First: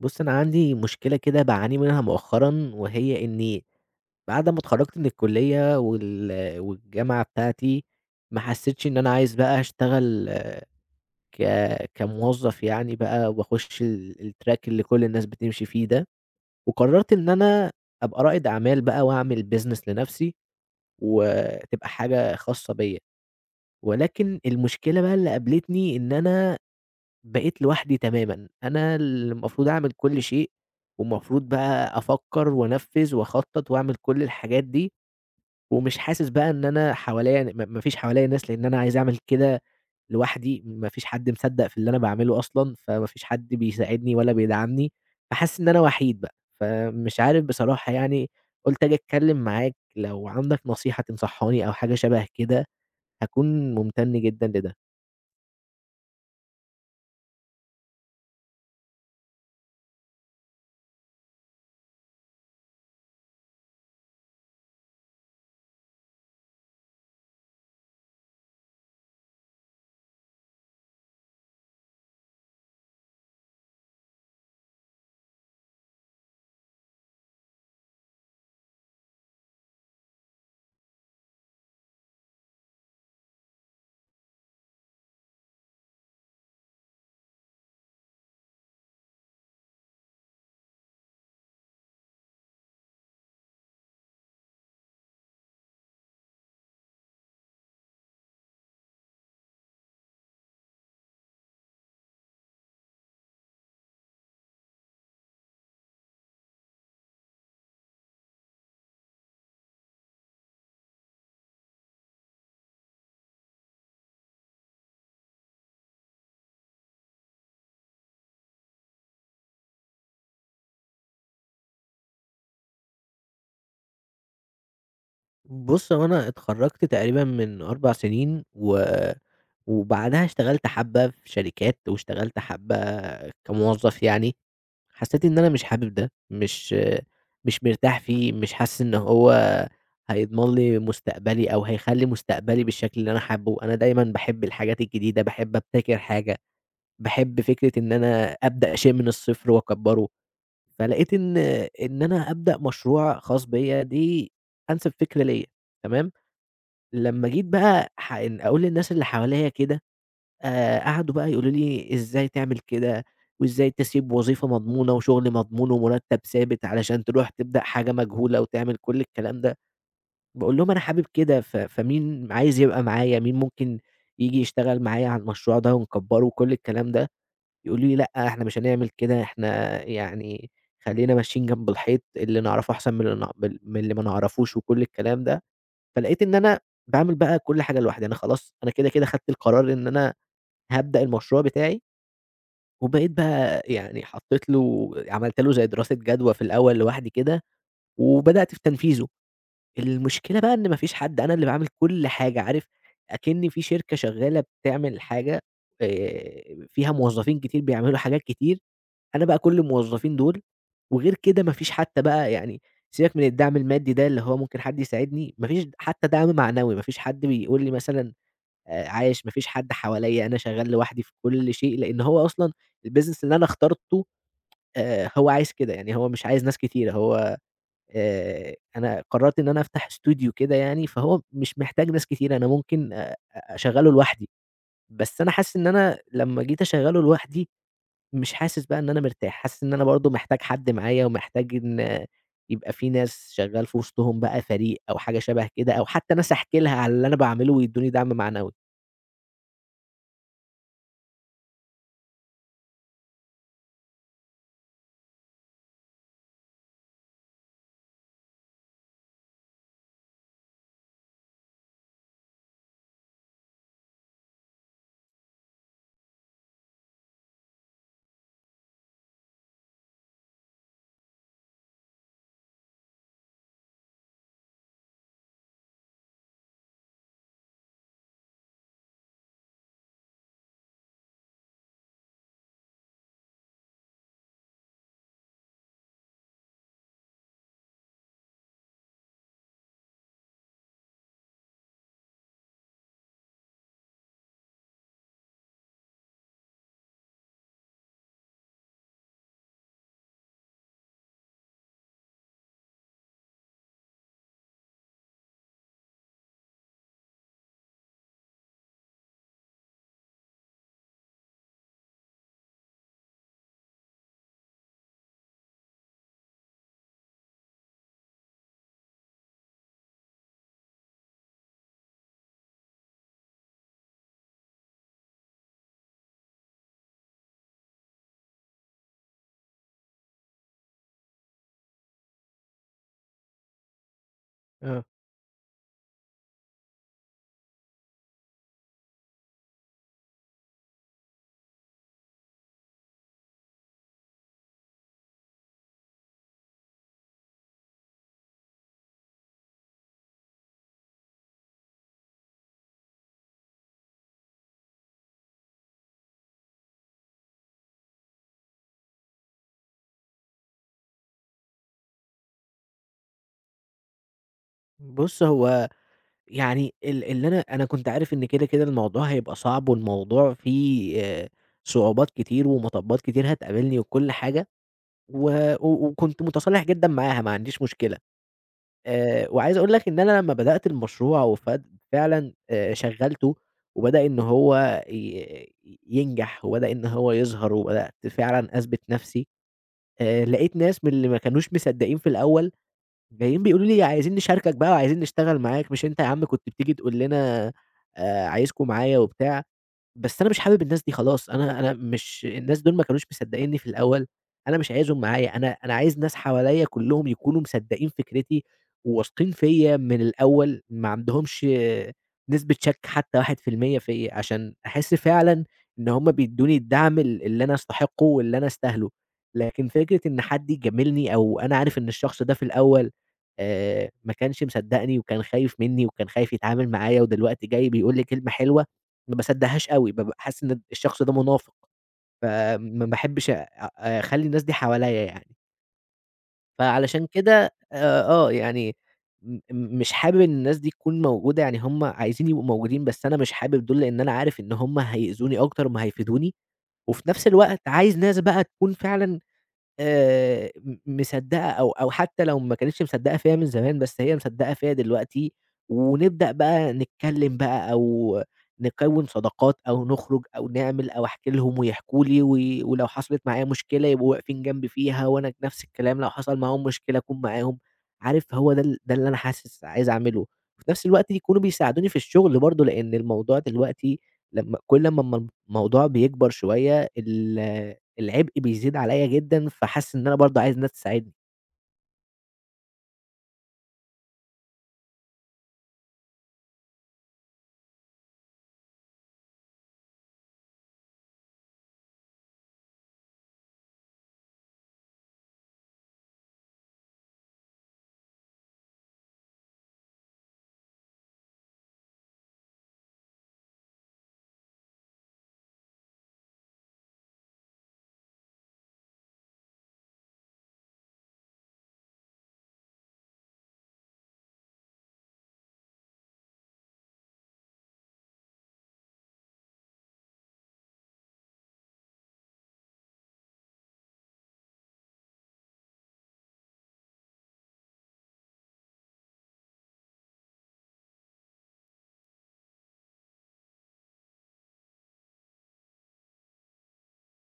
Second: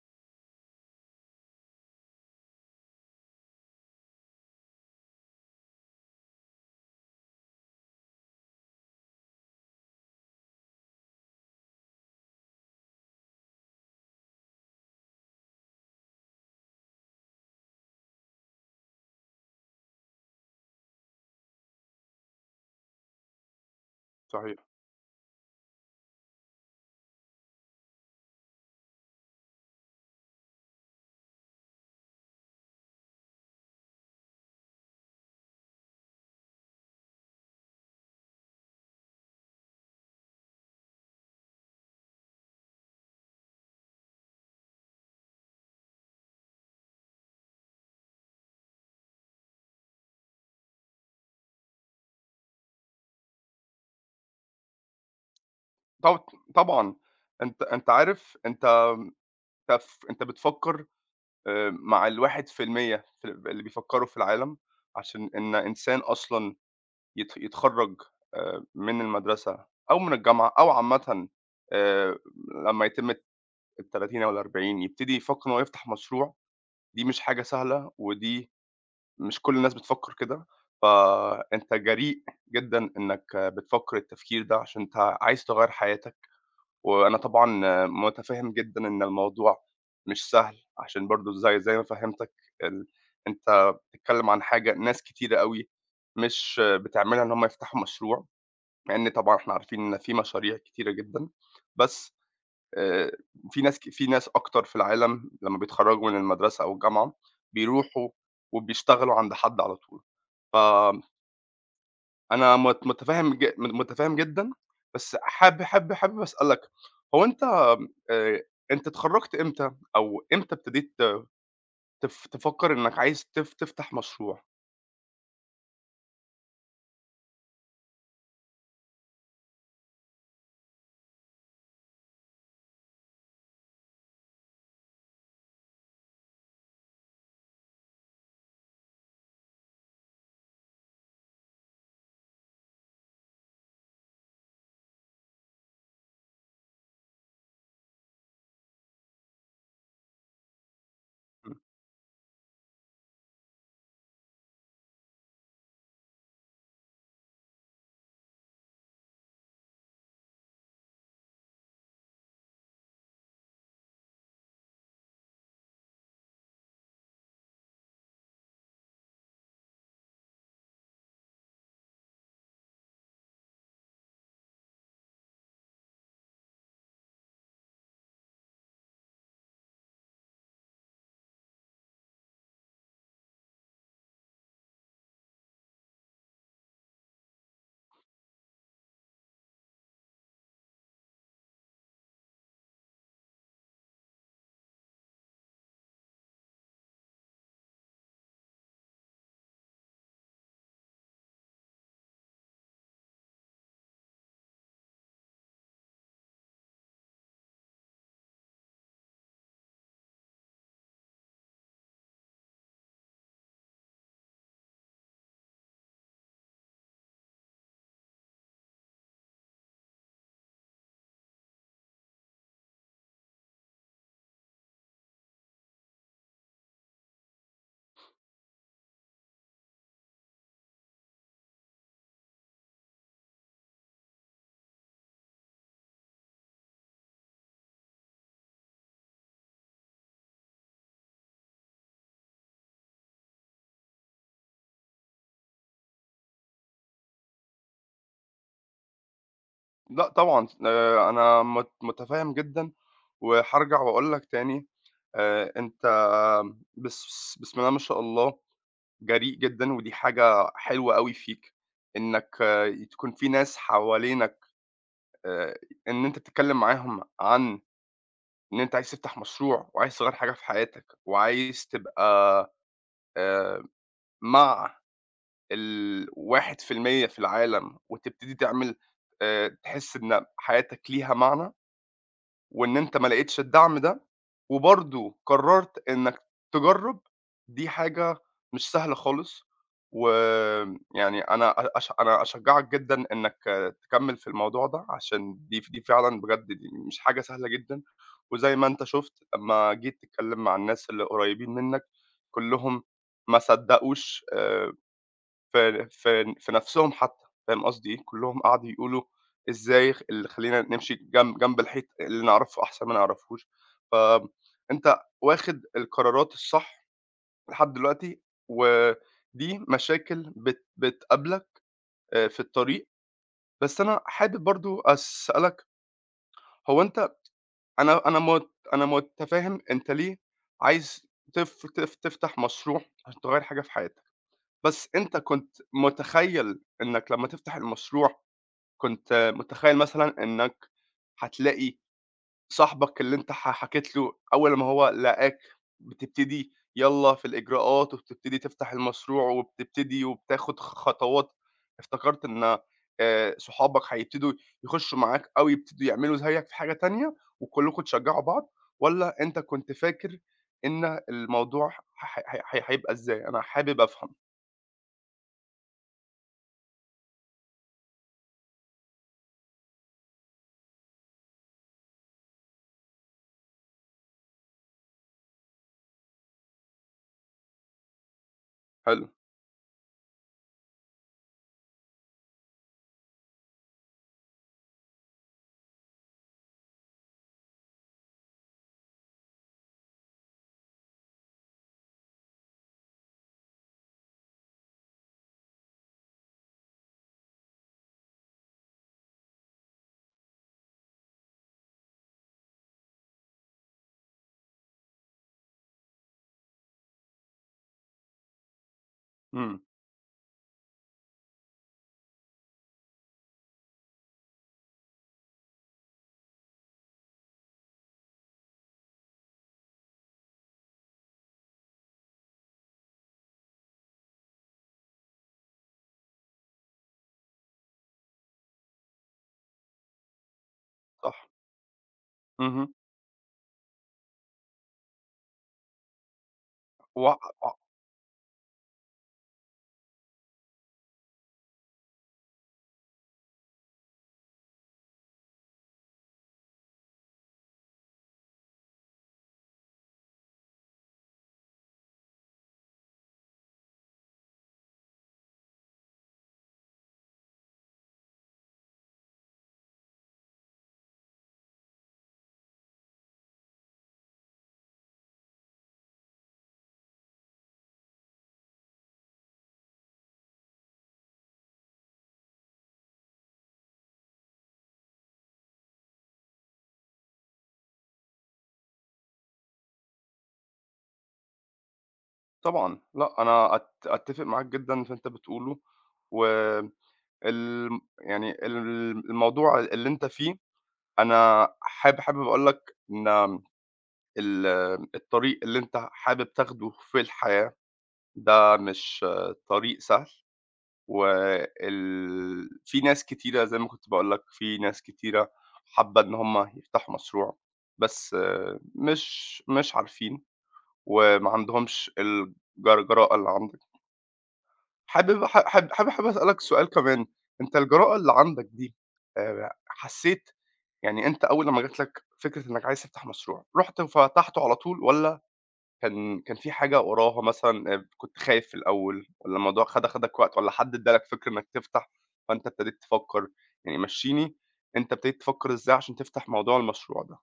بُص، أنا عندي مشكلة كده باعاني منها مؤخرًا، وهي إني بعد ما اتخرجت من الكلية والجامعة بتاعتي، ما حسيتش إن أنا عايز بقى أشتغل ك كموظف يعني بقى وأخش الtrack اللي كل الناس بتمشي فيه ده، وقررت إن أنا أبقى رائد أعمال بقى وأعمل business لنفسي، وتبقى حاجة خاصة بيّا، ولكن صحيح. المشكلة بقى اللي قابلتني إن أنا بقيت لوحدي تمامًا، أنا اللي المفروض أعمل كل شيء، ومفروض بقى أفكّر وأنفّذ وأخطّط وأعمل كل الحاجات دي، ومش حاسس بقى إن أنا حواليّا ن ما فيش حواليّا ناس، لإن أنا عايز أعمل كده لوحدي، ما فيش حد مصدّق في اللي أنا باعمله أصلًا، فما فيش حد بيساعدني ولا بيدعمني، فحاسس إن أنا وحيد بقى، فمش عارف بصراحة يعني، قُلت آجي أتكلّم معاك لو عندك نصيحة تنصحّاني أو حاجة شبه كده، هاكون ممتن جدًا لده. طب طبعًا. أنت عارف، أنت بتفكّر مع ال1% في المية في ال اللي بيفكّروا في العالم، عشان إن إنسان أصلًا يتخرّج من المدرسة أو من الجامعة أو عامةً، آآ لمّا يتم ال30 أو ال40 يبتدي يفكّر إن هو يفتح مشروع. دي مش حاجة سهلة، ودي مش كل الناس بتفكّر كده. فأنت جريء جدًا إنّك بتفكّر التفكير ده عشان أنت عايز تغيّر حياتك. وأنا طبعًا مُتفهِّم جدًا إن الموضوع مش سهل، عشان برضه زي ما فهمتك، ال أنت بتتكلّم عن حاجة ناس كتيرة أوي مش بتعملها، إن هم يفتحوا مشروع، مع إن طبعًا إحنا عارفين إن في مشاريع كتيرة جدًا. بس آآ في ناس أكتر في العالم لمّا بيتخرّجوا من المدرسة أو الجامعة بيروحوا وبيشتغلوا عند حد على طول. ف أنا مت متفهم ج متفهم جدًا. بس حابب أسألك، هو أنت اتخرّجت إمتى، أو إمتى ابتديت تفكّر إنك عايز تفتح مشروع؟ بُص، هو أنا اتخرّجت تقريبًا من 4 سنين وبعدها اشتغلت حبّة في شركات واشتغلت حبّة كموظّف يعني، حسّيت إن أنا مش حابب ده، مش مرتاح فيه، مش حاسس إن هو هيضمن لي مستقبلي أو هيخلّي مستقبلي بالشكل اللي أنا حابّه، أنا دايمًا باحب الحاجات الجديدة، باحب أبتكر حاجة، باحب فكرة إن أنا أبدأ شيء من الصفر وأكبّره، فلقيت إن إمم، إن أنا أبدأ مشروع خاص بيّا دي أنسب فكرة ليّا، تمام؟ لمّا جيت بقى إن أقول للناس اللي حواليّا كده، قعدوا بقى يقولوا لي: "إزاي تعمل كده، وإزاي تسيب وظيفة مضمونة وشغل مضمون ومرتب ثابت علشان تروح تبدأ حاجة مجهولة وتعمل كل الكلام ده؟" باقول لهم: "أنا حابب كده، فمين عايز يبقى معايا، مين ممكن ييجي يشتغل معايا على المشروع ده ونكبّره وكل الكلام ده؟" يقولوا لي: "لأ، إحنا مش هنعمل كده، إحنا يعني خلّينا ماشيين جنب الحيط، اللي نعرفه أحسن من اللي ن من اللي ما نعرفوش." وكل الكلام ده. فلقيت إن أنا باعمل بقى كل حاجة لوحدي، أنا خلاص أنا كده، كده خدت القرار إن أنا هابدأ المشروع بتاعي، وبقيت بقى يعني حطيت له عملت له زي دراسة جدوى في الأول لوحدي كده، وبدأت في تنفيذه. المشكلة بقى إن ما فيش حد، أنا اللي باعمل كل حاجة، عارف أكِنّي في شركة شغّالة بتعمل حاجة فيها موظفين كتير بيعملوا حاجات كتير، أنا بقى كل الموظفين دول، وغير كده ما فيش حتى بقى يعني سيبك من الدعم المادي ده اللي هو ممكن حد يساعدني، ما فيش حتى دعم معنوي، ما فيش حد بيقول لي مثلًا عاش، ما فيش حد حواليّا، أنا شغّال لوحدي في كل شيء، لإن هو أصلًا الbusiness اللي أنا اخترته هو عايز كده، يعني هو مش عايز ناس كتيرة، هو أنا قرّرت إن أنا أفتح استوديو كده يعني، فهو مش محتاج ناس كتير، أنا ممكن أ أ أشغّله لوحدي، بس أنا حاسس إن أنا لمّا جيت أشغّله لوحدي، مش حاسس بقى إن أنا مرتاح، حاسس إن أنا برضه محتاج حد معايا ومحتاج إن آه، يبقى في ناس شغّال في وسطهم بقى فريق أو حاجة شَبه كده، أو حتى ناس أحكي لها على اللي أنا باعمله ويدّوني دعم معنوي. لأ طبعًا، أنا متفهم جدًا. وهارجع وأقول لك تاني، أنت بس بسم الله ما شاء الله، جريء جدًا، ودي حاجة حلوة أوي فيك، إنك تكون في ناس حوالينك، آآ، إن أنت تتكلّم معاهم عن إن أنت عايز تفتح مشروع، وعايز تغيّر حاجة في حياتك، وعايز تبقى آآ مع ال1% في المية في العالم، وتبتدي تعمل تحس إن حياتك ليها معنى؟ وإن أنت ما لقيتش الدعم ده، وبرضه قررت إنك تجرب، دي حاجة مش سهلة خالص. ويعني أنا أ أش أنا أشجعك جدًا إنك تكمل في الموضوع ده، عشان دي فعلًا بجد دي مش حاجة سهلة جدًا. وزي ما أنت شُفت لمّا جيت تتكلم مع الناس اللي قريبين منك، كلهم ما صدقوش، في نَفْسهم حتّى. فاهم قصدي إيه؟ كُلّهم قعدوا يقولوا إزاي، اللي خلّينا نمشي جنب الحيط، اللي نعرفه أحسن ما نعرفهوش. فأنت واخد القرارات الصح لحد دلوقتي، ودي مشاكل بتقابلك في الطريق. بس أنا حابب برضه أسألك، هو أنت أنا أنا مت أنا متفهّم أنت ليه عايز تف تف تفتح مشروع عشان تغيّر حاجة في حياتك، آه. بس أنت كنت متخيّل إنّك لمّا تفتح المشروع، كنت متخيّل مثلًا إنّك هتلاقي صاحبك اللي أنت حكيت له أول ما هو لقاك بتبتدي يالّا في الإجراءات، وبتبتدي تفتح المشروع، وبتبتدي وبتاخُد خطوات، افتكرت إن صحابك هيبتدوا يخشّوا معاك، أو يبتدوا يعملوا زيّك في حاجة تانية وكلّكم تشجّعوا بعض، والّا أنت كنت فاكر إن الموضوع ح ح ح هيبقى إزاي؟ أنا حابب أفهم. بُص، هو يعني اللي أنا كنت عارف إن كده، كده الموضوع هيبقى صعب والموضوع فيه صعوبات كتير ومطبّات كتير هتقابلني وكل حاجة. و و وكنت متصالح جدًا معاها، ما عنديش مشكلة. حلو. وعايز أقول لك إن أنا لمّا بدأت المشروع فعلًا، شغّلته وبدأ إن هو ينجح وبدأ إن هو يظهر وبدأت فعلًا أثبت نفسي، لقيت ناس من اللي ما كانوش مصدقين في الأول جايين بيقولوا لي عايزين نشاركك بقى وعايزين نشتغل معاك، مش أنت يا عم كنت بتيجي تقول لنا عايزكم معايا وبتاع. بس أنا مش حابب الناس دي خلاص، أنا مش الناس دول ما كانوش مصدقينّي في الأول، أنا مش عايزهم معايا، أنا عايز ناس حواليّا كلّهم يكونوا مصدقين فكرتي، وواثقين إمم. فيّا من الأول، ما عندهمش نسبة شك حتّى 1% فيّا، عشان أحس فعلًا إن هُم بيدّوني الدعم اللي أنا أستحقه واللي أنا أستاهله، لكن فكرة إن حد يجاملني أو أنا عارف إن الشخص ده في الأول ما كانش مصدقني وكان خايف منّي وكان خايف يتعامل معايا ودلوقتي جاي بيقول لي كلمة حلوة ما باصدّقهاش أوي، بابقى حاسس إن الشخص ده صح. منافق، اهم. فما باحبش أخلّي الناس دي حواليّا يعني. فعلشان كده و يعني مش حابب إن الناس دي تكون موجودة، يعني هم عايزين يبقوا موجودين، بس أنا مش حابب دول، لإن أنا عارف إن هم هيأذوني أكتر ما هيفيدوني، وفي نفس الوقت عايز ناس بقى تكون فعلًا م مصدّقة أو حتى لو ما كانتش مصدّقة فيّا من زمان، بس هي مصدّقة فيّا دلوقتي، ونبدأ بقى نتكلّم بقى أو نكوّن صداقات أو نخرج أو نعمل أو أحكي لهم ويحكوا لي، ولو حصلت معايا مشكلة يبقوا واقفين جنبي فيها، وأنا نفس الكلام لو حصل معاهم مشكلة أكون معاهم، عارف هو ده ده اللي أنا حاسس عايز أعمله، وفي نفس الوقت يكونوا بيساعدوني في الشغل برضه، لإن الموضوع دلوقتي لمّا الموضوع بيكبر شوية العبء بيزيد عليَّ جدًا، فحاسس إن أنا برضه عايز ناس تساعدني. طبعًا، لأ، أنا أتّفق معاك جدًا في اللي أنت بتقوله. والم يعني الموضوع اللي أنت فيه، أنا حابب أقول لك إن ال الطريق اللي أنت حابب تاخده في الحياة ده، مش طريق سهل. في ناس كتيرة زي ما كنت باقول لك، في ناس كتيرة حابة إن هم يفتحوا مشروع، بس مش مش عارفين، وما عندهمش الجرجرة اللي عندك. حابب ح حاب حاب حابب أسألك سؤال كمان، أنت الجراءة اللي عندك دي، حسيت يعني، أنت أول لمّا جات لك فكرة إنك عايز تفتح مشروع، رُحت وفتحته على طول والّا كان في حاجة وراها مثلًا، كنت خايف في الأول، والّا الموضوع أخدك وقت، والّا حد ادّى لك فكرة إنك تفتح فأنت ابتديت تفكّر؟ يعني مشّيني، أنت ابتديت تفكّر إزاي عشان تفتح موضوع المشروع ده؟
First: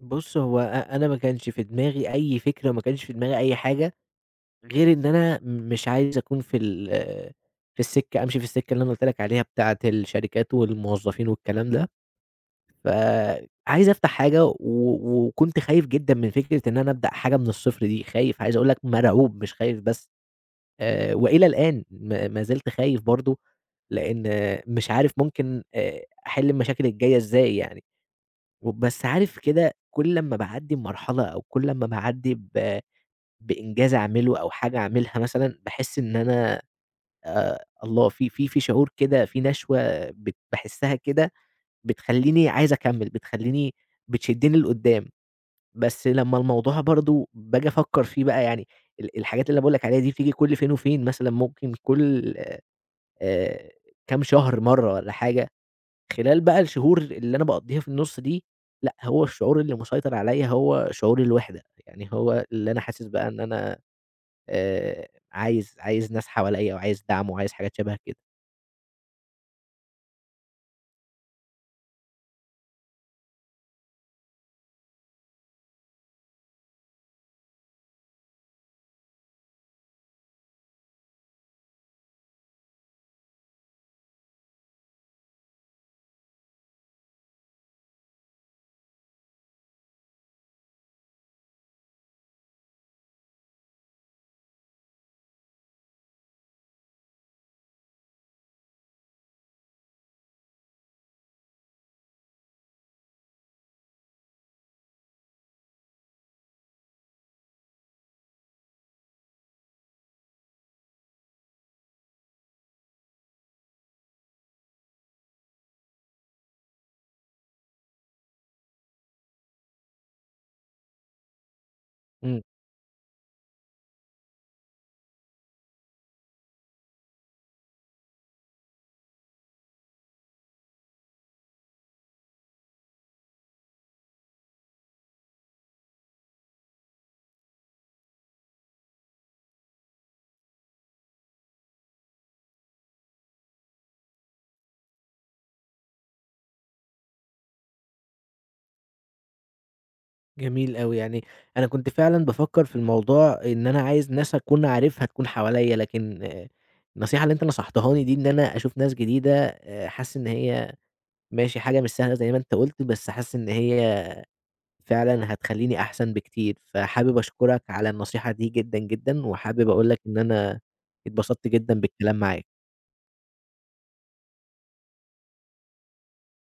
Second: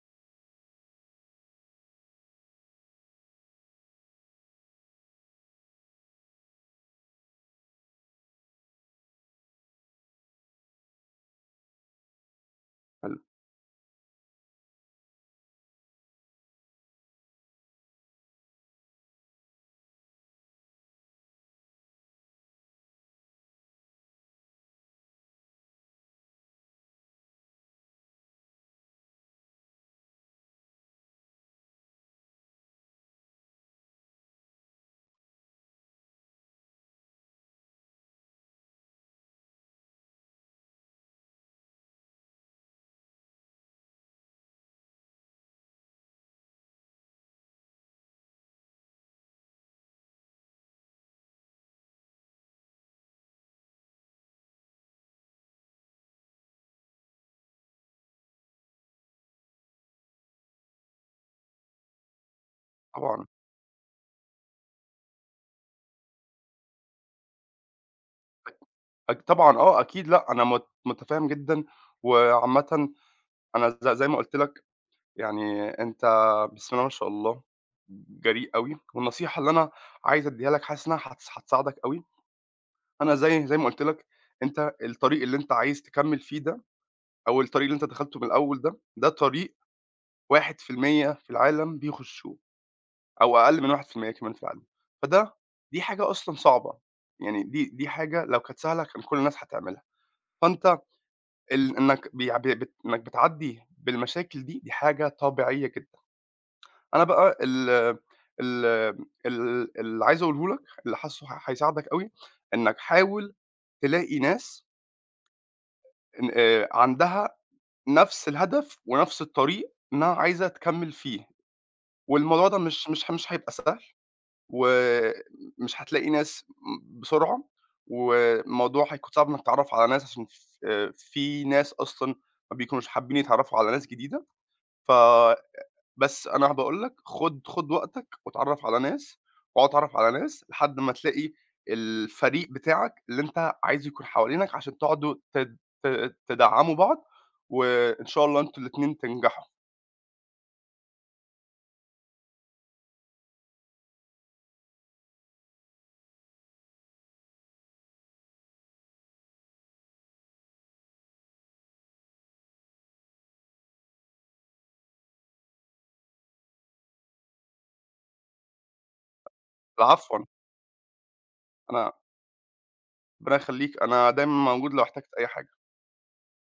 بُص، هو أنا ما كانش في دماغي أي فكرة، وما كانش في دماغي أي حاجة، غير إن أنا مش عايز أكون في السكة أمشي في السكة اللي أنا قُلت لك عليها بتاعة الشركات والموظفين والكلام ده، حلو، فعايز أفتح حاجة وكنت خايف جدًا من فكرة إن أنا أبدأ حاجة من الصفر دي، خايف عايز أقول لك مرعوب مش خايف بس، وإلى الآن ما زلت خايف برضه، لإن مش عارف ممكن أحل المشاكل الجاية إزاي يعني. وبس عارف كده كل لمّا باعدّي بمرحلة أو كل لمّا باعدّي بإنجاز أعمله أو حاجة أعملها مثلًا، باحس إن أنا الله في شعور كده، في نشوة باحسها كده بتخلّيني عايز أكمّل، بتشدّني لقدّام. بس لمّا الموضوع برضه باجي أفكّر فيه بقى يعني الحاجات اللي أنا باقول لك عليها دي بتيجي كل فين وفين مثلًا ممكن كل آآ كام شهر مرّة والّا حاجة. خلال بقى الشهور اللي أنا باقضّيها في النُص دي، لأ، هو الشعور اللي مسيطر عليَّ هو شعور الوحدة، يعني هو اللي أنا حاسس طبعًا بقى إن أنا عايز ناس حواليَّ وعايز دعم وعايز حاجات شبه كده. طبعًا أكيد، لأ، أنا متفهّم جدًا. وعامةً أنا زي ما قُلت لك، يعني أنت بسم الله ما شاء الله جريء أوي، والنصيحة اللي أنا عايز أدّيها لك، حاسس إنها هتساعدك أوي. أنا زي ما قُلت لك، أنت الطريق اللي أنت عايز تكمّل فيه ده، أو الطريق اللي أنت دخلته من الأول ده، ده طريق 1% في المية في العالم بيخشوه، أو أقل من 1% كمان في العالم. فده دي حاجة أصلًا صعبة، يعني دي حاجة لو كانت سهلة كان كل الناس هتعملها. فأنت ال إنك بيع ب بت إنك بتعدّي بالمشاكل دي، دي حاجة طبيعية جدًا. أنا بقى ال ال ال اللي عايز أقوله لك، اللي حاسّه هيساعدك أوي، إنّك حاول تلاقي ناس إن عندها نفس الهدف ونفس الطريق إنّها عايزة تكمّل فيه، إمم، والموضوع ده مش هيبقى سهل، ومش هتلاقي ناس بسرعة، والموضوع هيكون صعب إنّك تتعرّف على ناس، عشان ف في ناس أصلًا ما بيكونوش حابّين يتعرّفوا على ناس جديدة. ف بس أنا باقول لك خُد وقتك واتعرّف على ناس، واقعد اتعرّف على ناس لحد ما تلاقي الفريق بتاعك اللي أنت عايزه يكون حوالينك، عشان تقعدوا تد ت تدعّموا بعض، وإن شاء الله أنتم الاتنين تنجحوا. جميل أوي، يعني أنا كنت فعلًا بافكّر في الموضوع إن أنا عايز ناس أكون عارفها تكون حواليَّ، لكن آه، النصيحة اللي أنت نصحتهاني دي إن أنا أشوف ناس جديدة حاسس إن هي ماشي حاجة مش سهلة زي ما أنت قُلت، بس حاسس إن هي فعلًا هتخلّيني أحسن بكتير، فحابب أشكرك على النصيحة دي جدًا، جدًا، وحابب أقول لك العفو. إن أنا اتبسطت جدًا أنا بالكلام معاك. ربنا يخلّيك، أنا دايمًا موجود لو احتجت أي حاجة.